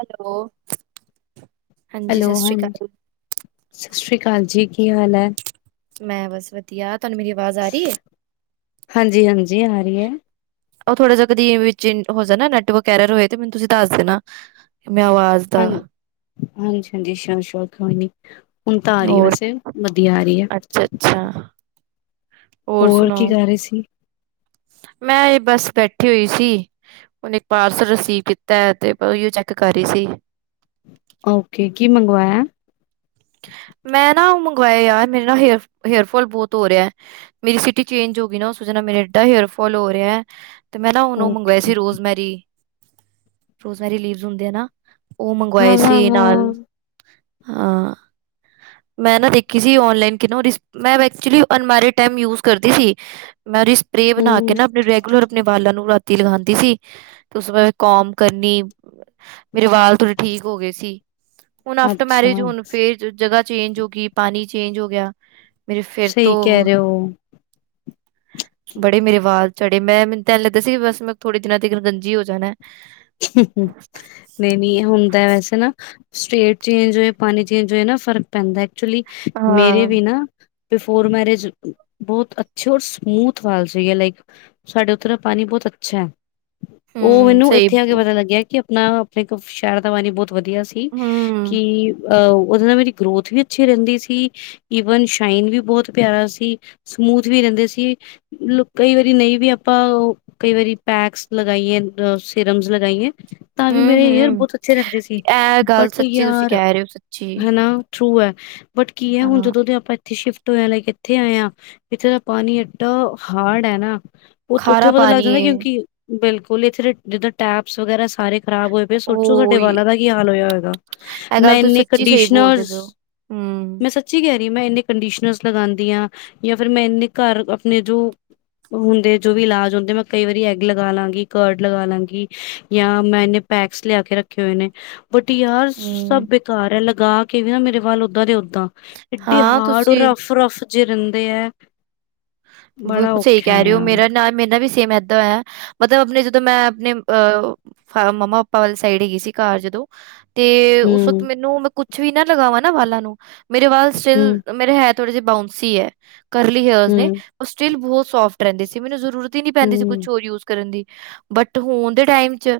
Hello ਹਾਂਜੀ hello ਸਤਿ ਸ਼੍ਰੀ ਹਾਂਜੀ ਅਕਾਲ। ਸਤਿ ਸ਼੍ਰੀ ਅਕਾਲ ਹਾਂ ਜੀ ਕੀ ਹਾਲ ਹੈ ਮੈਂ ਬਸ ਵਧੀਆ ਤੁਹਾਨੂੰ ਮੇਰੀ ਆਵਾਜ਼ ਆ ਰਹੀ ਏ? ਹਾਂਜੀ ਹਾਂਜੀ ਆ ਰਹੀ ਹੈ ਉਹ ਥੋੜਾ ਜ ਕ ਦੀ ਵਿੱਚ ਹੋ ਜਾਣਾ ਨੈਟ ਵਗੈਰਾ ਹੋਏ ਤੇ ਕਿ ਮੈਂ ਆਵਾਜ਼ ਹਾਂ ਦਾ ਹਾਂਜੀ ਹਾਂਜੀ ਸ਼ੋਰ ਸ਼ੋਂਰ ਕੋਈ ਨੀ ਹੁਣ ਤਾਂ ਆ ਰਹੀ ਹੈ ਹੋਰ ਵੈਸੇ ਵਧੀਆ ਆ ਰਹੀ ਹੈ ਅੱਛਾ-ਅੱਛਾ, ਹੋਰ ਕੀ ਕਰ ਰਹੀ ਸੀ ਮੈਂ ਇਹ ਬੱਸ ਬੈਠੀ ਹੋਈ ਸੀ ਉਹਨੇ ਇੱਕ ਪਾਰਸਲ ਰਿਸੀਵ ਕੀਤਾ ਹੈ ਅਤੇ ਓਹੀਓ ਚੈੱਕ ਕਰ ਰਹੀ ਸੀ ਓਕੇ ਕੀ ਮੰਗਵਾਇਆ ਮੈਂ ਨਾ ਉਹ ਮੰਗਵਾਇਆ ਯਾਰ ਮੇਰੇ ਨਾਲ ਹੇਰ ਹੇਅਰਫੋਾਲ ਬਹੁਤ ਹੋ ਰਿਹਾ ਮੇਰੀ ਸਿਟੀ ਚੇਂਜ ਹੋ ਗਈ ਨਾ ਉਸਚ ਨਾਲ ਮੇਰਾ ਡਾ ਹੇਅਰਫੋਲ ਹੋ ਰਿਹਾ ਹੈ ਤੇ ਮੈਂ ਨਾ ਉਹਨੂੰ ਓਕੇ ਮੰਗਵਾਏ ਸੀ ਰੋਜ਼ ਮੈਰੀ ਰੋਜ਼ਮੇਰੀ ਲੀਵਜ਼ ਹੁੰਦੇ ਆ ਨਾ ਉਹ ਮੰਗਵਾਏ ਹਾਂ ਹਾਂ ਸੀ ਨਾਲ ਹਾਂ ਹਾਂ ਮੈਂ ਨਾ ਦੇਖੀ ਸੀ ਆਨਲਾਈਨ ਕਿ ਉਹਦੀ ਮੈ actually unmarried time uz ਕਰਦੀ ਸੀ ਮੈਂ ਉਹਦੀ ਸਪਰੇ ਬਣਾ ਹਮ ਕੇ ਨਾ ਆਪਣੇ ਰੈਗੂਲਰ ਆਪਣੇ ਵਾਲਾਂ ਨੂੰ ਤੀ ਲਗਾਉਂਦੀ ਸੀ ਤੇ ਉਸ ਬਾਦ ਕੌਮ ਕਰਨੀ ਮੇਰੇ ਵਾਲ ਥੋੜੇ ਠੀਕ ਹੋ ਗਏ ਸੀ ਹੁਣ ਆਫਟਰ ਅੱਛਾ ਮੈਰਿਜ ਹੁਣ ਫੇਰ ਜਗ੍ਹਾ ਚੇਂਜ ਹੋ ਗਈ ਪਾਣੀ ਚੇਂਜ ਹੋ ਗਿਆ ਮੇਰੇ ਫਿਰ ਸਹੀ ਕਹਿ ਤੋਂ ਰਹੇ ਹੋ ਬੜੇ ਮੇਰੇ ਵਾਲ ਚੜੇ ਮੈਂ ਮੈਨੂੰ ਤੈੂੰ ਲਗ ਸੀ ਬਸ ਮੈਂ ਥੋੜੇ ਦਿਨਾ ਤ ਦਿਨ ਗੰਜੀ ਹੋ ਜਾਣਾ ਨਹੀਂ ਨਹੀਂ ਹੁੰਦਾ ਵੈਸੇ ਨਾ ਸਟੇਟ ਚੇਂਜ ਹੋਏ ਪਾਣੀ ਚੇਂਜ ਹੋਏ ਨਾ ਫ਼ਰਕ ਪੈਂਦਾ ਐਕਚੁਲੀ ਹਾਂ ਮੇਰੇ ਵੀ ਨਾ ਬਿਫੋਰ ਮੈਰਿਜ ਬਹੁਤ ਅੱਛੇ ਔਰ ਸਮੂਥ ਵਾਲ ਸੀ ਹੈ ਲਾਈਕ ਸਾਡੇ ਉੱਤਰ ਪਾਣੀ ਬਹੁਤ ਅੱਛਾ ਹੈ ਉਹ ਹੂੰ ਮੈਨੂੰ ਸਹੀ ਬੋ- ਪਤਾ ਲੱਗਿਆ ਆਪਣਾ ਆਪਣੇ ਕੋ ਸ਼ਹਿਰ ਦਾ ਪਾਂਣੀ ਬਹੁਤ ਵਧੀਆ ਸੀ ਹੂੰ ਕਿ ਅਹ ਉਹਦੇ ਨਾਲ ਮੇਰੀ ਗਰੋਥ ਵੀ ਅੱਛੀ ਰਹਿੰਦੀ ਸੀ ਈਵਨ ਸ਼ਾਈਨ ਵੀ ਬਹੁਤ ਪਿਆਰਾ ਸੀ ਸਮੂਥ ਵੀ ਰਹਿੰਦੇ ਸੀਤ ਕਈ ਵਾਰੀ ਨਹੀਂ ਵੀ ਆਪਾਂ ਕਈ ਵਾਰੀ ਪੈਕਸ ਲਗਾਈਏ ਅ ਸਿਰਮਸ ਲਗਾਾਈਏ ਤਾਂ ਵੀ ਹੂੰ ਮੇਰੇ ਏਅਰ ਹੂੰ ਬਹੁਤ ਅੱਛੇ ਰਹਿੰਦੇ ਸੀ ਇਹ ਗੱਲ ਬਟ ਸੱਚੀ ਤੁਸੀਂ ਯਆਰ ਕਹਿ ਰਹੇ ਹੋ ਸੱਚੀ ਹਨਾ ਥ੍ਰ ਹੈ ਅੱ [unintelligible] ਬਟ ਕੀ ਹੈ ਹੁਣ ਹਾਂ ਜਦੋਂ ਦੇ ਆਪਾਂ ਸ਼ਿਫਟ ਹੋਇਆ ਲਾਈਕ ਇੱਥੇ ਆਇਆ ਇੱਥੇ ਦਾ ਪਾਣੀ ਐਏਡਾ ਹਾਰਡ ਹੈ ਨਾ ਉ- ਉੱਥੇ ਖਾਰਾ ਪਤਾ ਲੱਗ ਪਾਣੀ ਜਾਂਦਾ। ਹੈ ਕਿਉਂਕਿ ਬਿਲਕੁਲ ਇੱਥਰੇ ਜਿੱਦੋਂ ਟੈਪਸ ਵਗੈਰਾ ਸਾਰੇ ਖ਼ਰਾਬ ਹੋਏ ਪਏ ਸੋਚੋ ਸਾਡੇ ਓ ਵਾਲਾਂ ਦਾ ਕੀ ਹਾਲ ਹੋਇਆ ਹੋਏਗਾ। ਇਹ ਗੱਲ ਮੈਂ ਤੁਸੀਂ ਇੰਨੇ ਸੱਚੀ ਸਹੀ ਬੋਲਦੇ ਕੰਡੀਸ਼ਨਰਸ਼, ਪਏ ਹੋ। ਹੂੰ। ਮੈਂ ਸੱਚੀ ਕਹਿ ਮੈਂ ਇਨੇ ਕੰਡੀਸ਼ਨਰ ਲਗਾਉਦੀ ਹਾਂ, ਜਾਂ ਫਿਰ ਮੈਂ ਇਨੇ ਘਰ ਆਪਣੇ ਜੋ ਹੁੰਦੇ ਜੋ, ਵੀ ਇਲਾਜ ਹੁੰਦੇ ਮੈਂ ਕਈ ਵਾਰੀ ਐਗ ਲਗਾ ਲਾਂਗੀ ।ਘਡ ਲਗਾ ਲੈਂਗੀ ਜਾਂ ਮੈਂ ਇਹਨੇ ਪੈਕਸ ਲਿਆ ਕੇ ਰੱਖੇ ਹੋਏ ਨੇ ਬਟ ਯਾਰ, ਸਭ ਹੂੰ, ਬੇਕਾਰ ਹੈ। ਲ ਲਗਾ ਕੇ ਵੀ ਨਾ ਮੇਰੇ ਵਾੱਲ ਉੱਦਾਂ ਦੇ ਹੋ ਏਡੇ ਹਾਂ ਹਾਰਡ ਔਰ ਤੁਸੀਂ ਰਫ -ਰਫ ਜੇ ਦਿੰਦੇ ਹੈ। ਬੜਾ ਬਿਲਕੁਲ ਸਹੀ ਔਖਾ ਕਹਿ ਹੈ ਰਹੇ ਹੋ। ਯਾਰ ਮੇਰਾ ਨਾ ਮੇਰਾ ਵੀ ਸੇਮ ਏਦਾਂ ਹੈ। ਮਤਲਬ ਆਪਣੇ ਜਦੋਂ ਮੈਂ ਆਪਣੇ ਅ ਮੰਮਾ- ਪਾਪਾ ਵਾਲੀ ਸਾਈਡ ਹੈਗੀ ਸੀ ।ਘਰ ਜਦੋਂ ਤੇ ਉਸ ਵਕਤ ਹਮ ਮੈਨੂੰ ਮੈਂ ਕੁ ਕੁਛ ਵੀ ਨਾ ਲਗਾਵਾਂ ਨਾ ਵਾਲਾਂ ਨੂੰ ਮੇਰੀ ਵਾਲ ਹਮ ਸੀ਼ਲਕ ਮੇਰੇ ਹੈ ਥੋੜੀ ਜਿਹੇ ਬਾਊਂਸੀ ਹੈ। ਕਰਲੀ ਹੇਯਰ ਨੇ ਹਮ ਸਟਿੱਲ ਬਹੁਤ ਸੋਫਟ ਰਹਿੰਦੇ ਸੀ। ਮੈਨੂੰ ਜ਼ਰੂਰਤ ਨੀ ਪੈਂਦੀ ਸੀ। ਹਮ ਕੁਛ ਹੋਰ ਯੂਜ ਕਰਨ ਦੀ ਬਟ ਹੁਣ ਦੇ ਟਾਈਮ ਚ,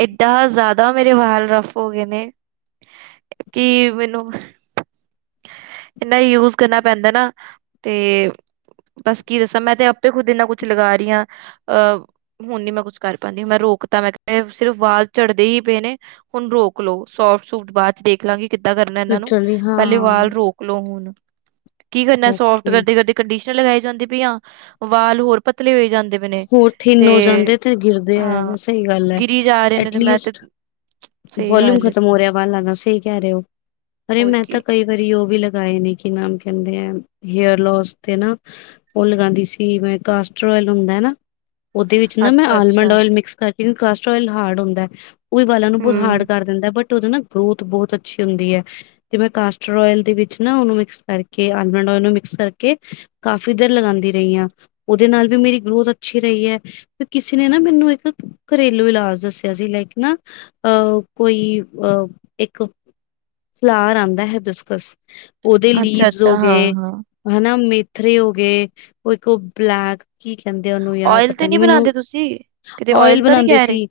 ਏਡਾਂ ਜ਼ਿਆਦਾ ਮੇਰੇ ਵਾਲ ਰਫ ਹੋ ਗਏ ਨੇ, ਕੀ ਮੈਨੂੰ, ਇਨਾ ਯੂਜ ਕਰਨਾ ਪੈਂਦਾ ਨਾ। ਤੇ ਬਸ ਕੀ ਦੱਸਾਂ। ਮੈਂ ਤੇ ਆਪੇ ਖੁੱਦ ਇਨਾ ਕੁਛ ਲਗਾ ਰਹੀ ਹਾਂ। ਅਹ ਹੁਣ ਨੀ ਮੈਂ ਕੁੱਛ ਕਰ ਪਾੰਦੀ ਹਾਂ ਮੈਂ ਰੋਕ ਤਾਂ ਮੈਂ ਸਿਰਫ ਵਾਲ ਝੜਦੇ ਹੀ ਪਏ ਨੇ ਹੁਣ ਰੋਕ ਲੋ। ਸੋਪ -ਸੁਪ ਬਾਅਦ ਚ ਦੇਖ ਲਾਂਗੀ। ਕਿੱਦਾਂ ਕਰਨਾ ਇਹਨਾਂ ਨੂੰ, ਲਿਟਰਲੀ ਹਾਂ ਪਹਿਲੇ ਵਾਲ ਰੋਕ ਲਓ ਹੁਣ। ਕੀ ਕਰਨਾ ਸੋਫਟ ਓਕੇ ਕਰਦੇ- ਕਰਦੇ ਕੰਡੀਸ਼ਨ ਲਗਾਏ ਜਾਂਦੇ ਪੀ ਹਾਂ। ਵਾਲ ਹੋਰ ਪਤਲੇ ਹੋਏ ਜਾਂਦੇ ਪਏ ਨੇ ਹੋਰ ਥਿੰਨ ਹੋ ਜਾਂਦੇ ਤੇ ਗਿਰਦੇ ਹੈ, ਹਾਂ ਸਹੀ ਗੱਲ ਹੈ ਗਿਰੀ ਜਾ ਰਹੇ ਨੇ ਤੇ ਮੈਂ ਤੇ ਐਟਲੀਸਟ ਸਹੀ ਵਿਊਮ ਗੱਲ ਹੈ ਖਤਮ ਹੋ ਰਿਹਾ ਵਾਲਦਾ ਸਹੀ ਕਹਿ ਰਹੇ ਹੋ ਅਰੇ ਹੋਰ ਮੈਂ ਤਾਂ ਕੀ ਕਈ ਵਾਰੀ ਉਹ ਵੀ ਲਗਾਏ ਨੇ ਕੀ ਨਾਮ ਕਹਿੰਦੇ ਆ ਹੇਅਰ ਲੋਸ ਤੇ ਨਾ ਉਹ ਲਗਾਉਂਦੀ ਸੀ। ਮੈਂ ਕਸਟਰਇਲ ਓਇਲ ਹੁੰਦਾ ਏ ਨਾ ਉਹਦੇ ਵਿੱਚ ਨਾ ਮੈਂ ਅੱਛਾ ਆਲਮੰਡ ਅੱਛਾ ਓਇਲ ਮਿਕਸ ਕਰਕੇ ਕਿਉਂਕ ਕੋਲਸਟੋਇਲ ਹਾਡ ਹੰਦਾ ਹੈ। ਉ ਵਾਲਾਂ ਨੂੰ ਬ ਹਾਰੜ ਹਮ ਕਰ ਦਿੰਦਾ ਬਟ ਉਹਦੇ ਨਾ ਗਰੋਥ ਬਹੁਤ ਅੱਛੀ ਹੁੰਦੀ ਹਾਂ। ਤੇ ਮੈਂ ਕਾਸਟਰ ਓਇਲ ਦੇ ਵਿੱਚ ਨਾ ਉਹਨੂੰ ਮਿਕਸ ਕਰਕੇ ਆਲਮੰਡ ਓਇਲ ਨੂੰ ਮਿਕਸ ਕਰਕੇ ਕਾਫੀ ਦੇਰ ਲਗਾਉਂਦੀ ਰਹੀ ਹਾਂ। ਉਹਦੇ ਨਾਲ ਵੀ ਮੇਰੀ ਗਰੋਥ ਅੱਛੀ ਰਹੀ ਹੈ। ਕਿਸੇ ਨੇ ਨਾ ਮੈਨੂੰ ਇੱਕ ਘਰੇਲੂ ਇਲਾਜ ਦੱਸਿਆ ਸੀ। ਲਾਈਕ ਨਾ ਅਹ ਕੋਈ ਅਹ ਇੱਕ ਫਲਾਰ ਆਉਂਦਾ ਹੈ। ਬਿਸਕਸ ਉਹਦੇ ਅੱਛਾ ਲੀਵਸ ਹੋ ਅੱਛਾ ਹਾਂ ਗਏ ਹਾਂ ।ਹਨਾ ਮੇ ਪਥਰੇ ਹੋ ਗਏ। ਕੋਈ ਕੋ ਬਲੈਕ ਕੀ ਕਹਿੰਦੇ ਆ ਉਹਨੂੰ ਯਾਰ ਓਇਲ ਤੇ ਪਤਾ ਨੀ ਨਹੀਂ ਮੈਨੂੰ ਬਣਾਉਂਦੇ ਤੁਸੀਂ ਕਿਤੇ ਓਇਲ ਤਾਂ ਨਹੀਂ ਬਣਾਉਂਦੇ ਕਹਿ ਰਹੇ ਸੀ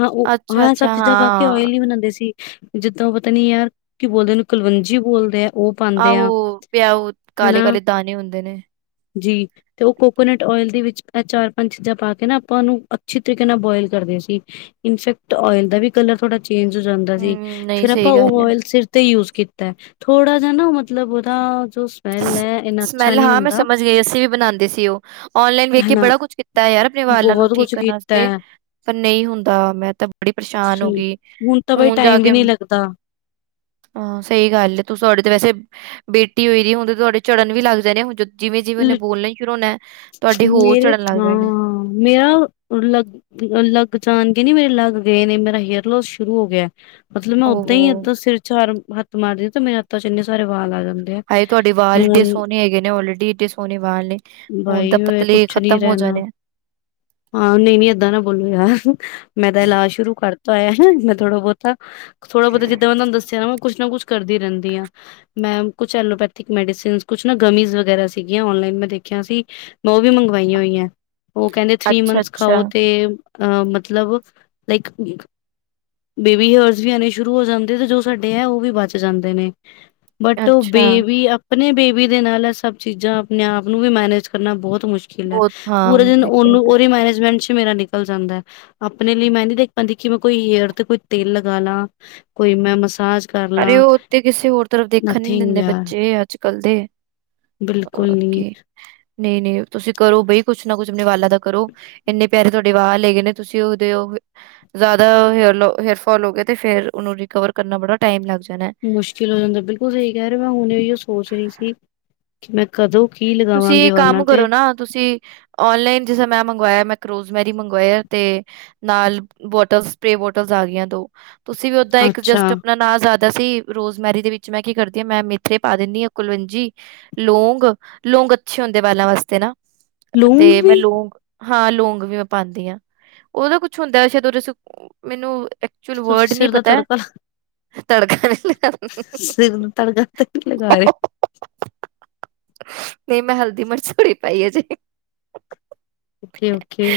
।ਹਾਂ ਉਹ ਅੱਛਾ ਹਾਂ ਸਭ ਅੱਛਾ ਚੀਜ਼ਾਂ ਪਾ ਕੇ ਹਾਂ ਓਇਲ ਨ ਬਣਾਉਂਦੇ ਸੀ। ਜਿੱਦਾਂ ਉਹ ਪਤਾ ਨੀ ਯਾਰ ਕੀ ਬੋਲਦੇ ਉਹਨੂੰ ਕੁਲਵੰਜੀ ਬੋਲਦੇ ਆ। ਉਹ ਪਾਦੇ ਆਹੋ ਆ ਪਿਆਉ ਹੈਨਾ ਕਾਲੇ ਕਾਲੇ ਦਾਣੇ ਹੁੰਦੇ ਨੇ ਜੀ ਤੇ ਉਹ ਕੋਕੋਨਟ ਚਾਰ ਪੰਜ ਚੀਜ਼ਾਂ ਪਾ ਕੇ ਨਾ ਆਪਾਂ ਉਹਨੂੰ ਅੱਛੀ ਤਰੀਕੇ ਨਾਲ ਬੋਇਲ ਕਰਦੇ ਸੀ ਇਨਫੈਕਟ ਓਇਲ ਦਾ ਵੀ ਕਲਰ ਥੋੜਾ ਚੇਂਜ ਹੋ ਜਾਂਦਾ ਸੀ ਹਮ ਨਹੀਂ ਫੇਰ ਆਪਾਂ ਸਹੀ ਉਹ ਗੱਲ ਹੈ ਓਇਲ ਸਿਰ ਤੇ ਯੂਜ ਕੀਤਾ ਥੋੜਾ ਜਿਹਾ ਨਾ ਮਤਲਬ ਉਹਦਾ ਜੋ ਸਮੈਲ ਹੈ ਇੰਨਾ ਅੱਛਾ ਸਮੈਲ ਨਹੀਂ ਹਾਂ ਮੈਂ ਹੁੰਦਾ। ਸਮਝ ਗਈ, ਅਸੀਂ ਵੀ ਬਣਾਦੇ ਸੀ ਉਹ ਔਨਲਾਈਨ ਵੇਖ ਹਨਾ ਬੜਾ ਕੁਛ ਕੀਤਾ ਹੈ ਆਪਣੇ ਵਾਲਾਂ ਨੂੰ ਬਹੁਤ ਠੀਕ ਕੁਛ ਕਰਨ ਕੀਤਾ ਵਾਸਤੇ ਹੈ। ਪਰ ਨਹੀਂ ਹੁੰਦਾ ਮੈਂ ਤਾਂ ਬੜੀ ਪਰੇਸ਼ਾਨ ਹੋ ਸਹੀ ਗਈ ਤਾਂ ਬਈ ਹੁਣ ਜਾ ਟਾਈਮ ਵੀ ਕੇ ਨਹੀਂ ਲੱਗਦਾ। ਹਾਂ ਸਹੀ ਗੱਲ ਹੈ ਤੂੰ ਤੁਹਾਡੇ ਤੇ ਵੈਸੇ ਬੇਟੀ ਹੋਈ ਦੀ ਹੁਣ ਤੁਹਾਡੇ ਚੜਨ ਵੀ ਲੱਗਦੇ ਨੇ ਹਣੋਂ ਤੁਹਾਡੇ ਹੋਰ ਮੇਰੇ ਝੜਨ ਲੱਗ ਹਾਂ ਜਾਣੇ ਮੇਰਾ ਲਗ ਲਗ ਜਾਨ ਨੀ ਮੇਰੇ ਲੱਗ ਗਏ ਨੇ ਮੇਰਾ ਹੇਅਰ ਲੋੋਸ ਸ਼ੁਰੂ ਹੋ ਗਿਆ। ਮਤਲਬ ਮੈਂ ਓਦਾਂ ਹੀ ਓਹੋ ਏਦਾਂ ਸਿਰ ਚਾਰ ਹੱਥ ਮਾਰਦੀ ਤੇ ਮੇਰੇ ਹਥਾਂ ਚ ਇੰਨੇ ਸਾਰੇ ਵਾਲਂ ਆਗਦਾ ਹਏ ਤੁਹਾਡੀ ਆਜ਼ ਇਡੇ ਸੋਹਣੀ ਹੈਗੇ ਨੇ ਆਲਰੇਡੀ ਏਡੇ ਸੋਹਣੇ ਵਾਲ ਨੇ ਹੁਣ ਤਾਂ ਬਾਈ ਪਤਲੇ ਕੁਛ ਨੀ ਖ਼ਤਮ ਹੋ ਰਹਿਣਾ ਜਾਣੇ ਹਾਂ ਨਹੀਂ ਨੀ ਏਦਾਂ ਨਾ ਬੋਲੋ ਯਾਰ ਮੈਂ ਤਾਂ ਇਲਾਜ ਸ਼ੁਰੂ ਕਰ ਤਾ ਹੈ ਮੈਂ ਥੋੜਾ ਬਹੁਤਾ ਥੋੜਾ ਬੋਤਾ ਜਿੱਦਾਂ ਉਹਨਾਂ ਨੂੰ ਦੱਸਿਆ ਨਾ ਕੁਛ ਨਾ ਕੁਛ ਕਰਦੀ ਰਹਿੰਦੀ ਆ ਮੈ ਕੁੱਛ ਲੋਪੈਥਿਕ ਮੈਡੀਸਨ, ਕੁੱਛ ਨਾ ਗਮੀ ਵਗੈਰਾ ਸੀਗੀਆਂ ਔਨਲਾਈਨ ਮੈਂ ਦੇਖਿਆ ਸੀ ਮੈਂ ਉਹ ਵੀ ਮੰਗਵਾਈਆਂ ਆ। ਹੋਈਆਂ। ਉਹ ਕਹਿੰਦੇ ਥ੍ਰਰੀ ਅੱਛਾ ਮੰਥਸ ਅੱਛਾ ਖਾਓ ਤੇ ਅ ਮਤਲਬ ਲਾਈਕ ਬੇਬੀ ਹੇਅਰਸ ਵੀ ਆਉਣੇ ਸ਼ੁਰੂ ਹੋ ਜਾਂਦੇ ਤੇ ਜੋ ਸਾਡੇ ਹੈ ਉਹ ਵੀ ਬਚ ਜਾਂਦੇ ਨੇ। ਬਟ ਉਹ ਅੱਛਾ ਬੇਬੀ ਆਪਣੇ ਬੇਬੀ ਦੇ ਨਾਲ ਸਭ ਚੀਜ਼ਾਂ ਆਪਣੇ ਆਪ ਨੂੰ ਵੀ ਮੈਨੇਜ ਕਰਨਾ ਬਹੁਤ ਮੁਸ਼ਕਿਲ ਹੈ ਬਹੁਤ ਹਾਂ ਪੂਰੇ ਦਿਨ ਉਹਨੂੰ ਦੇਖੇਗਾ। ਉਹਦੇ ਮੈਨੇਜਮੈਂਟ ਚ ਮੇਰਾ ਨਿਕਲ ਜਾਂਦਾ ਹੈ ਆਪਣੇ ਲਈ ਮੈਂ ਨਹੀ ਦੇਖ ਪਾਦੀ ਕਿ ਮੈਂ ਕੋਈ ਹੇਅਰ ਤੇ ਕੋਈ ਤੇਲ ਲਗਾ ਲਾ ਕੋਈ ਮੈਂ ਮਸਾਜ ਕਰ ਅਰੇ ਲਾਂ ਉਹ ਉੱਥੇ ਕਿਸੇ ਹੋਰ ਤਰਫ ਦੇਖਣ ਨੀ ਨਥਿੰਗ ਦਿੰਦੇ ਯਾਰ ਬੱਚੇ ਅੱਜ ਕੱਲ ਦੇ ਬਿਲਕੁਲ ਨੀ ਓਕੇ ਨਹੀਂ ਨਹੀਂ ਤੁਸੀਂ ਕਰੋ ਬਈ ਕੁਛ ਨਾ ਕੁਛ ਆਪਣੇ ਵਾਲਾਂ ਦਾ ਕਰੋ ਇੰਨੇ ਪਿਆਰੇ ਤੁਹਾਡੇ ਵਾਹ ਹੇ ਗਨੇ ਤੁਸੀਂ ਉਹਦੇ ਜ਼ਿਆਦਾ ਹੇਅਰ ਹੇਅਰ ਫੋਲ ਹੋ ਗਏ ਤੇ ਫੇਰ ਉਹਨੂੰ ਰਿਕਵਰ ਕਰਨਾ ਬੜਾ ਟਾਈਮ ਲਗ ਜ ਮੁਸ਼ਕਿਲ ਹੋ ਜਾਂਦਾ ਬਿਲਕੁਲ ਸਹੀ ਕਹਿ ਰਿਹੇ ਮੈ ਹੁਣੇ ਸੋਚ ਰਹੀ ਸੀ ਕਿ ਮੈਂ ਕਦੋ ਤੁਸੀਂ ਕੰਮ ਕਰੋ ਨਾ ਤੁਸੀਂ ਔਨਲਾਈਨ ਜਿਸ ਮੈਂ ਮੰਗਵਾਇਆ ਮੈਂ ਰੋਜ਼ਮੈਰੀ ਮੰਗਵਾਇਆ ਤੇ ਨਾਲ ਬੋਟਲ ਸਪ੍ਰਰੇ ਬੋਟਲ ਆ ਗਿਆਂ ਦੋ ਤੁਸੀਂ ਵੀ ਓਦਾਂ ਇੱਕ ਜਸਟ ਅੱਛਾ ਆਪਣਾ ਨਾਂ ਦਾਂ ਸੀ ਰੋਜ਼ਮੈਰੀ ਦੇ ਵਿੱਚ ਮੈਂ ਕੀ ਕਰਦੀ ਹਾਂ ਮੈਂ ਮੇਥੇ ਪਾ ਦਿੰਦੀ ਹਾਂ ਕੁਲਵੰਜੀ ਲੋਂਂਗ ਲੋਂਗ ਅੱਛੇ ਹੁੰਦੇ ਬਾਲਾਂ ਵਾਸਤੇ ਨਾ ਤੇ ਲੂੰਗ ਮੈਂ ਵੀ ਲੋਂਗ ਹਾਂ ਲੌਂਗ ਵੀ ਮੈਂ ਪਾਉਂਦੀ ਹਾਂ ਉਹਦਾ ਕੁਛ ਹੁੰਦਾ ਸ਼ੇਦ ਮੈਨੂੰ ਐਕਚੁਅਲ ਤੁਸੀਂ ਵਰਡ ਨਹੀਂ ਸਿਰ ਦਾ ਪਤਾ ਤੜਕਾ ਹੈ ਤੜਕਾਣ ਲਈ ਸਿਰ ਤੜਕਾ ਤੇ ਨਹੀਂ ਲਗਾ ਰਹੇ ਨਹੀਂ ਮੈਂ ਹਲਦੀ ਮਿਰਚ ਥੋੜੀ ਪਾਈ ਹਜੇ ਓਕੇ- ਓਕੇ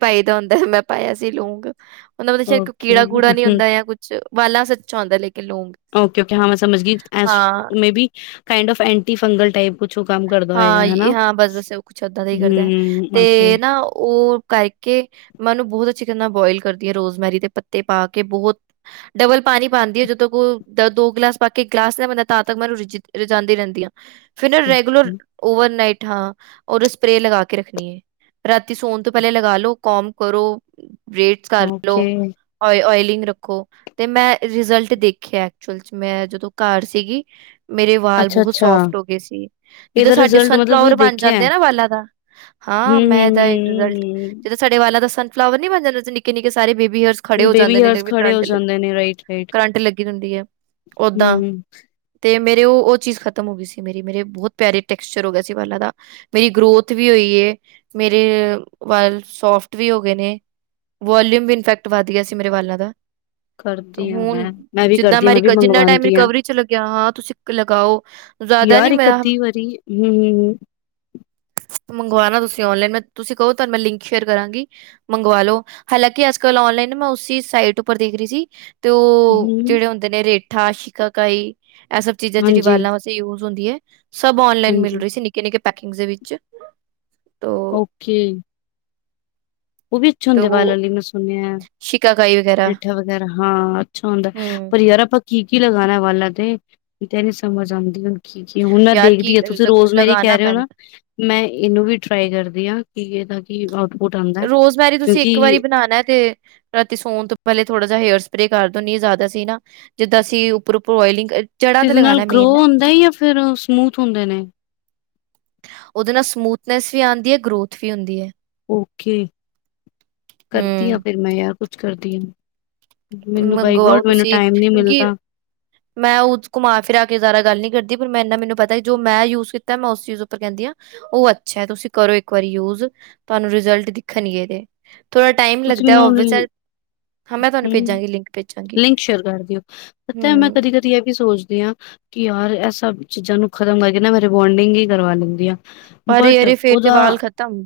ਪਾਈ ਦਾ ਹੁੰਦਾ ਮੈਂ ਪਾਇਆ ਸੀ ਲੋਂਗ ਉਹਨਾ ਚ ਸ਼ਾਇਦ ਕੀੜਾ ਕੂੜਾ ਨੀ ਓਕੇ ਹੁੰਦਾ ਕੁਛ ਵਾਲਾ ਵਾਸੇ ਅਛਾ ਆਉਂਦਾ ਹੈ ਓਕੇ-ਓਕੇ ਹਾਂ ਮੈਂ ਸਮਝ ਗਈ ਐਸ ਹਾਂ maybe kind of anti fungal type ਹਾਂ- ਹਾਂ ਬਸ- ਬਸ ਉਹ ਕੁਛ ਐਦਾਂ ਦਾ ਹੀ ਕਰਦਾ ਤੇ ਨਾ ਉਹ ਕਰਕੇ ਮੈਨੂੰ ਬਹੁਤ ਚਿਕਨ ਨਾਲ ਬੋਇਲ ਕਰਦੀ ਆ ਰੋਜ਼ਮੈਰੀ ਦੇ ਪੱਤੇ ਪਾ ਕੇ ਬਹੁਤ ਡਬਲ ਪਾਣੀ ਪਾਉਂਦੀ ਹੈ ਜਦੋਂ ਕੋ ਦ ਦੋ ਗਲਾਸ ਪਾ ਕੇ ਇੱਕ ਗਲਾਸ ਲ ਬੈਂਦਾ ਤਾਂ ਤੱਕ ਮੈਨੂੰ ਰਜ ਰਜਾਂਉਦੀ ਰਹਿੰਦੀ ਆ ਫਿਰ ਨਾ ਰੈਗੂਲਰ ਓਵਰ ਨਈਟ ਹਾਂ ਨ ਸਪਰੇ ਲਗਾ ਕੇ ਰੱਖਣੀ ਹੈ ਰਾਤੀ ਸੋਣ ਤੋਂ ਪਹਿਲੇ ਲਗਾ ਲੋ ਕੋਮ ਕਰੋ ਬ੍ਰੇਡਸ ਕਰਲਓ ਓ ਓਇਲੀੰਗ ਰੱਖੋ ਤੇ ਮੈਂ ਰਿਜ਼ਲਟ ਦੇਖਿਆ ਐਕਚੁਅਲ ਚ ਮੈਂ ਜਦੋਂ ਘਰ ਸੀਗੀ ਮੇਰੇ ਵਾਲ ਬਹੁਤ ਸੋਫਟ ਹੋ ਗਏ ਸੀ ਜਿੱਦਾਂ ਇਹਦਾ ਸਾਡੇ ਰਿਜ਼ਲਟ ਮਤਲਬ ਤੁਸੀਂ ਸਨਫਲਾਵਰ ਬਣ ਦੇਖਿਆ ਹੈ? ਜਾਂਦੇ ਆ ਨਾ ਵਾਲਾਂ ਦਾ ਹੂੰ, ਹਾਂ ਮੈਂ ਹੂੰ, ਇਹਦਾ ਰਿਜ਼ਲਟ ਹੂੰ, ਜਿੱਦਾਂ ਸਾਡੇ ਪਹਿਲਾ ਤਾਂ ਸਨਫਲਾਵਰ ਨਹੀਂ ਬਣ ਜਾਂਦੇ ਸੀ ਨਿੱਕੇ ਨਿੱਕੇ ਸਾਰੇ ਬੇਬੀ ਹੇਅਰ ਖੜੇ ਹੂੰ। ਹੋ ਬੇਬੀ ਜਾਂਦੇ ਨੇ ਹੇਅਰਸ ਖੜੇ ਹੋ ਜਾਂਦੇ ਨੇ ਰਾਈਟ, ਰਾਈਟ। ਕਰੰਟ-ਕਰੰਟ ਲੱਗੀ ਹੁੰਦੀ ਹੈ ਓਦਾਂ ਹੂੰ, ਤੇ ਮੇਰੇ ਉਹ ਚੀਜ਼ ਖਤਮ ਹੋ ਗਈ ਸੀ ਮੇਰੀ ਮੇਰੇ ਬਹੁਤ ਪਿਆਰੇ ਟੈਕਸਚਰ ਹੋ ਗਿਆ ਸੀ ਵਾਲਾਂ ਦਾ ਮੇਰੀ ਗਰੋਥ ਵੀ ਹੋਈ ਹੈ ਮੇਰੇ ਵਾਲ ਸੋਫਟ ਵੀ ਹੋ ਗਏ ਨੇ ਵੋਲੀਊਮ ਵੀ ਇਨਫੈਕਟ ਵੱਧ ਗਿਆ ਸੀ ਮੇਰੇ ਵਾਲਾਂ ਦਾ ਤੇ ਕਰਦੀ ਆ ਹੁਣ ਮੈਂ, ਵੀ ਜਿੱਦਾਂ ਕਰਦੀ ਹਾਂ, ਮੈਂ ਵੀ ਜਿੰਨਾ ਟਾਈਮ ਮੰਗਵਾਉਂਦੀ ਹਾਂ। ਰਿਕਵਰੀ ਚ ਲੱਗਿਆ ਹਾਂ ਤੁਸੀਂ ਲਗਾਓ। ਜ਼ਿਆਦਾ ਯਾਰ ਨੀ ਇੱਕ ਮੈਂ -ਅੱਧੀ ਵਾਰੀ ਹੂੰ ਮੰਗਵਾਣਾ ਤੁਸੀਂ ਔਨਲਾਈਨ ਮੈਂ ਤੁਸੀਂ ਕਹੋ ਤੁਹਾਨੂੰ ਮੈਂ ਲਿੰਕ ਸ਼ੇਅਰ ਕਰਾਂਗੀ, ਮੰਗਵਾ ਲੋ ਹਾਲਾਂਕਿ ਅੱਜ ਕਲ ਔਨਲਾਈਨ ਮੈਂ ਉਸਸੀ ਸਾਈਟ ਉਪਰ ਦੇਖ ਰਹੀ ਸੀ। ਤੇ ਹੂੰ, ਉਹ ਹੂੰ, ਜਿਹੜੇ ਹੁੰਦੇ ਨੇ ਰੇਟ ਥਾ ਸ਼ਿਕਾਰੀ ਇਹ ਸਭ ਚੀਜ਼ਾਂ ਜਿਹੜੀ ਹਾਂਜੀ, ਵਾਲਾ ਵਾਸਤੇ ਯੂਜ - ਹੁੰਦੀ ਹੈ। ਸਭ ਔਨਲਾਈਨ ਮਿਲ ਹਾਂਜੀ, ਰਹੀ ਸੀ ਨਿੱਕੇ-ਨਿੱਕੇ, ਪੈਕਿੰਗ ਦੇ ਵਿੱਚ ਓਕੇ ਉਹ ਵੀ ਅੱਛੇ ਤੇ ਹੁੰਦੇ ਬਾਲਾਂ ਉਹ ਲਈ ਮੈਂ ਸੁਣ ਸ਼ਿਕਾਕਾਈ ਵਗੈਰਾ ਜੇਠਾ ਵਗੈਰਾ ਹਾਂ ਅੱਛਾ ਹੁੰਦਾ, ਹਮ ਪਰ ਯਾਰ ਆਪਾਂ ਕੀ ਕਿ ਲਗਾਣਾ ਵਾਲਾ ਤੇ, ਮੈਨੂੰ ਐ ਨੀ ਸਮਝ ਆਦੀ ਹੁਣ ਜ ਹੁਣ ਮੈਂ ਯਾਰ ਦੇਖਦੀ ਕੀ ਹਾਂ ਤੁਸੀਂ ਰੋਜ਼ਮੇਰੀ ਲਗਾਨਾ ਕਹਿ ਰਹੇ ਹੋ ਪੈਂਦਾ ਨਾ ਮੈਂ ਇਹਨੂੰ ਵੀ ਟਰਾਈ ਕਰਦੀ ਹਾਂ ਕਿ ਇਹਦਾ ਠੀਕ ਬਹੁਤ ਆਦਾ ਵਾਰੀ ਤੁਸੀਂ ਇੱਕ ਵਾਰੀ ਬਣਾਣਾ ਤੇ ਰਾਤੀ ਸੌਣ ਤੋਂ ਪਹਿਲੇ ਥੋੜਾ ਹੇਅਰ ਸਪਰੇ ਕਰ ਦੇ ਜ਼ਿਆਦਾ ਸੀ ਨਾ ਜਿੱਦਾਂ ਸੀ ਉੱਪਰ- ਉੱਪਰ ਔਇਲਿੰਗ ਜਿਹਦੇ ਨਾਲ ਗਰੋ ਹੁੰਦਾ ਜਾਂ ਫਿਰ ਸਮੂਥ ਹੁੰਦੇ ਨੇ, ਉਹਦੇ ਨਾਲ ਸਮੂਥਨੈਸ ਵੀ ਆਦੀ ਹੈ ਗਰੋਥ ਵੀ ਹੁੰਦੀ ਹੈ। ਓਕੇ ਕਰਦੀ ਹਾਂ ਹੂੰ ਫਿਰ ਮੈਂ ਯਾਰ ਕੁਛ ਕਰਦੀ ਆ। ਮੈਨੂੰ ਬਾਈ ਮੰਗਵਾਓ ਗੋਡ ਮੈਨੂੰ ਤੁਸੀਂ ਟਾਈਮ ਨੀ ਕਿਉਂਕਿ ਮਿਲਦਾ ਮੈਂ ਉਹ ਘੁਮਾ ਫਿਰਾ ਕੇ ਜ਼ਿਆਦਾ ਗੱਲ ਨੀ ਕਰਦੀ ਪਰ ਮੈਂ ਇਨਾ ਮ ਨ ਪਤਾ ਜੋ ਮੈਂ ਯੂਜ ਕੀਤਾ ਮੈਂ ਉਸ ਚੀਜ਼ ਉਪਰ ਕਹਿੰਦੀ ਆ। ਉਹ ਅੱਛਾ ਤੁਸੀਂ ਕਰੋ ਇੱਕ ਵਾਰੀ ਯੂਜ ਤੁਹਾਨੂੰ ਰਿਜਲਟ ਦਿਖਣਗੇ ਇਹਦੇ ਥੋੜਾ ਟਾਈਮ ਲੱਗਦਾ ਉਹ ਵੀ ਚਲ, ਹਾਂ ਮੈਂ ਤੁਹਾਨੂੰ ਹ ਭੇਜਾਂਗੀ ਲਿੰਕ ਭੇਜਾਂਗੀ ਲਿੰਕ ਸ਼ੇਅਰ ਕਰ ਦਿਓ ਪਤਾ ਮੈਂ ਹੂੰ ਕਦੀ -ਕਦੀ ਇਹ ਵੀ ਸੋਚਦੀ ਕਿ ਯਾਰ ਇਹ ਸਭ ਚੀਜ਼ਾਂ ਨੂੰ ਖਤਮ ਕਰਕੇ ਨਾ, ਮੈ ਰੀਬੋਂਡਿੰਗ ਹੀ ਕਰਵਾ ਲੈਂਦੇ। ਪਰ ਬਟ ਅਰੇ ਫੇਰ ਤੇ ਉਹਦਾ, ਵਾਲ ਖ਼ਤਮ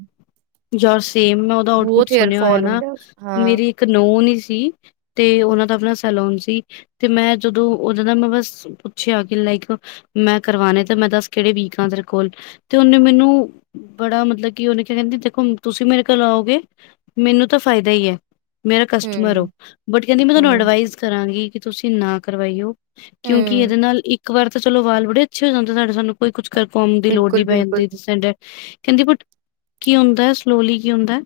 ਯਾਰ ਸੇਮ ਮੈਂ ਉਹਦਾ ਆਊਟ ਪੁੱਟ ਬਹੁਤ ਸੁਣਿਆ ਹੋਇਆ। ਹੇਅਰਫੋਲ ਨਾ ਹੁੰਦਾ ਉਸ ਹਾਂ, ਮੇਰੀ ਇੱਕ ਇਕ ਨੋਨ ਸੀ ਤੇ ਉਹਨਾ ਦਾ ਆਪਣਾ ਲੋਨ ਸੀ ਤੇ ਮੈਂ ਜਦੋਂ ਉਹਨਾਂ ਦਾ ਮੈਂ ਬਸ ਪੁੱਛਿਆ ਕਿ ਲਾਈਕ ਮੈਂ ਕਰਵਾਣੇ ਤੇ ਮੈਂ ਦੱਸ ਕਿਹੜੇ ਵੀਕ ਆ ਤੇਰੇ ਕੋਲ ਤੇ ਉਹਨੇ ਮੈਨੂੰ ਬੜਾ ਮਤਲਬ ਕਿ ਉਹਨੇ ਕ ਕਹਿੰਦੀ ਦੇਖੋ ਤੁਸੀਂ ਮੇਰੇ ਕੋਲ ਆਓਗੇ। ਮੈਨੂੰ ਤਾਂ ਫ਼ਾਇਦਾ ਹੀ ਹੈ ਮੇਰਾ ਕਸਟਮਰ ਹੂੰ, ਹੋਬਟ ਕਹਿੰਦੀ ਮੈਂ ਤੁਹਾਨੂੰ ਹੂੰ, ਅਡਵਾਈਜ਼ ਕਰਾਂਗੀ ਕਿ ਤੁਸੀਂ ਨਾ ਕਰਵਾਈਓ ਕਿਉਂਕਿ ਹੂੰ, ਇਹਦੇ ਨਾਲ ਇੱਕ ਇੱਕ ਵਾਰ ਤਾਂ ਚਲੋ ਵਾਲ ਬੜੇ ਅੱਛੇ ਹੋ ਜਾਂਦੇ ਸਾਡੇ ਸਾਨੂੰ ਕੋਈ ਕੁਛ ਕੰਮ ਦੀ ਲੋੜ ਨਹੀਂ ਪੈ ਬਿਲਕੁਲ-ਬਿਲਕੁਲ। ਜਾਂਦੀ ਸ ਕਹਿੰਦੀ ਕੀ ਹੁੰਦਾ ਸਲੋਲੀ ਕੀ ਹੁੰਦਾ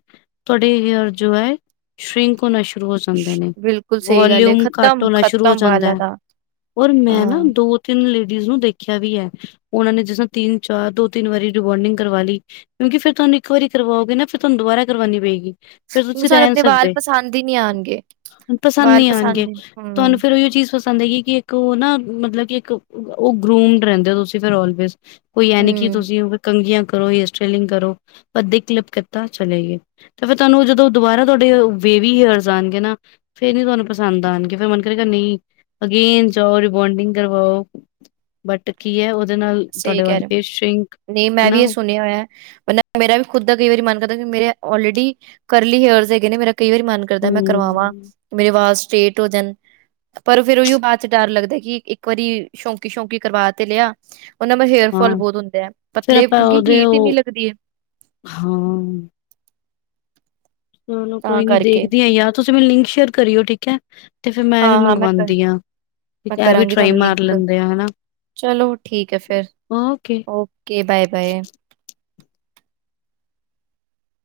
ਤੁਹਾਡੇ [unintelligible] ਜੋ ਹੈ ਸ਼ਿਰਕ ਹੋਣਾ ਸ਼ੁਰੂ ਸ਼ੁਰੂ ਹੋ ਜਾਂਦੇ ਨੇ ਬਿਲਕੁਲ ਸਹੀ ਗੱਲ ਏ, ਵੋਲਿਮਅ ਘੱਟ ਹੋਣਾ ਸ਼ੁਰੂ ਹੋ ਖ਼ਤਮ-ਖ਼ਤਮ ਜਾਂਦਾ ਵਾਲਾਂ ਹੈ ਦਾ, ਔਰ ਮੈਂ ਨਾ ਹਾਂ। ਦੋ ਤਿੰਨ ਲੀ ਨੂੰ ਦੇਖਿਆ ਵੀ ਹੈ ਉਹਨਾ ਨੇ ਜਿਸ ਤਿੰਨ ਚਾਰ ਦੋ ਤਿੰਨ ਵਾਰੀ ਰਿਵਾਰਡਿੰਗ ਕਰਵਾ ਲਈ ਕਿਉਂਕ ਫ਼ਿਰ ਤੁਹਾਨੂੰ ਇੱਕ ਵਾਰੀ ਕਰਵਾਓਗੇ ਨਾ ਫੇਰ ਤੁਹਾਨੂੰ ਦੁਬਾਰਾ ਕਰਵਾਉਣੀ ਪਏਗੀ ਫਿਰ ਕਿਉਂਕਿ ਤੁਸੀਂ ਸਾਨੂੰ ਰਹਿ ਨੀ ਆਪਣੇ ਵਾਲ ਸਕਦੇ ਪਸੰਦ ਹੀ ਨਹੀਂ ਆਣਗੇ, ਪਸੰਦ ਵਾਲ ਨੀ ਆਣਗੇ ਹੀ ਤੁਹਾਨੂੰ ਹੂੰ, ਫੇਰ ਉਹੀ ਉਹ ਚੀਜ਼ ਪਸੰਦ ਆਏਗੀ ਕਿ ਇੱਕ ਉਹ ਨਾ ਮਤਲਬ ਕਿ ਇੱਕ ਉਹ ਗਰੂਮਡ ਰਹਿੰਦੇ ਹੋ ਤੁਸੀਂ ਫਿਰ ਉਲਵੇਜ਼ ਕੋਈ ਐ ਨੀ ਕਿ ਹੂੰ, ਤੁਸੀਂ ਕੰਘੀਆਂ ਕਰੋ ਹੇਅਰ ਸਟਾਈਲਿੰਗ ਕਰੋ ਅੱਧੇ ਕਲਿਪ ਕੀਤਾ ਚਲੇ ਗਏ ਤੇ ਫੇਰ ਤੁਹਾਨੂੰ ਜਦੋਂ ਦੁਬਾਰਾ ਤੁਹਾਡੇ ਵੇਵੀ ਹੇਅਰਸ ਆਉਣਗੇ ਨਾ ਫੇਰ ਨੀ ਤੁਹਾਨੂੰ ਪਸੰਦ ਆਣਗੇ ਫਿਰ ਮਨ ਕਰੇਗਾ ਨਹੀਂ ਅਗੇਨ ਜਾਓ ਰਿਬੋਂਡਿੰਗ ਕਰਵਾਓ ਬਟ ਕੀ ਹੈ ਨਾਲ ਸਹੀ ਤੁਹਾਡੇ ਕਹਿ ਵੱਲ ਰਹੇ ਫੇਸ ਸ਼ਿੰਕ ਨਹੀਂ ਮੈਂ ਵੀ ਹਨਾ ਇਹ ਸੁਣਿਆ ਹੋਇਆ ਮੇਰਾ ਵੀ ਖੁਦ ਦਾ ਕਈ ਵਾਰੀ ਮਨ ਕਰਦਾ ਮੇਰੇ ਊਲਰੇਡੀ ਕਰਲੀ ਹੇਅਰਸ ਹੈਗੇ ਨੇ ਮੇਰਾ ਕਈ ਵਾਰੀ ਮਨ ਕਰਦਾ ਮੈਂ ਕਰਵਾਵਾਂ ਹੂੰ ਮੇਰੀ ਵਾਲ ਸਟੇਟ ਹੋ ਜਾਣ ਪਰ ਫੇਰ ਓਹੀਓ ਬਾਅਦ ਚ ਡਰ ਲੱਗਦਾ ਕਿ ਇੱਕ ਵਾਰੀ ਸ਼ੌਂਕੀ ਸ਼ੌਂਕੀ ਕਰਵਾ ਤੇ ਲਿਆ ਉਹਨਾਂ [unintelligible] ਹੇਅਰਫੋਾਲ ਹਾਂ ਬਹੁਤ ਹੁੰਦੇ ਹੈ ਫਿਰ ਪਤਲੇ ਆਪਾਂ ਕਿਉਕਿ ਉਹਦੇ ਹੀਟ ਹੀ ਐਨੀ ਉਹ ਲੱਗਦੀ ਹੈ ਹਾਂ ਚਲੋ ਤਾਂ ਕੋਈ ਨੀ ਕਰਕੇ ਦੇਖਦੀ ਆ ਯਾਰ ਤੁਸੀਂ ਮੈਨੂੰ ਲਿੰਕ ਸ਼ੇਅਰ ਕਰਿਓ ਠੀਕ ਹੈ ਤੇ ਫੇਰ ਵੀ ਹਾਂ ਹਾਂ ਮੈਂ ਮੰਗਵਾਉਂਦੀ ਹਾਂ ਮੈਂ ਇਹ ਵੀ ਕਰਾਂਗੀ ਟਰਾਈ ਤੁਹਾਨੂੰ ਮਾਰ ਲਿੰਕ ਲੈਂਦੇ ਆ ਹਨਾ ਚਲੋ ਠੀਕ ਹੈ ਫਿਰ ਓਕੇ। Okay bye -bye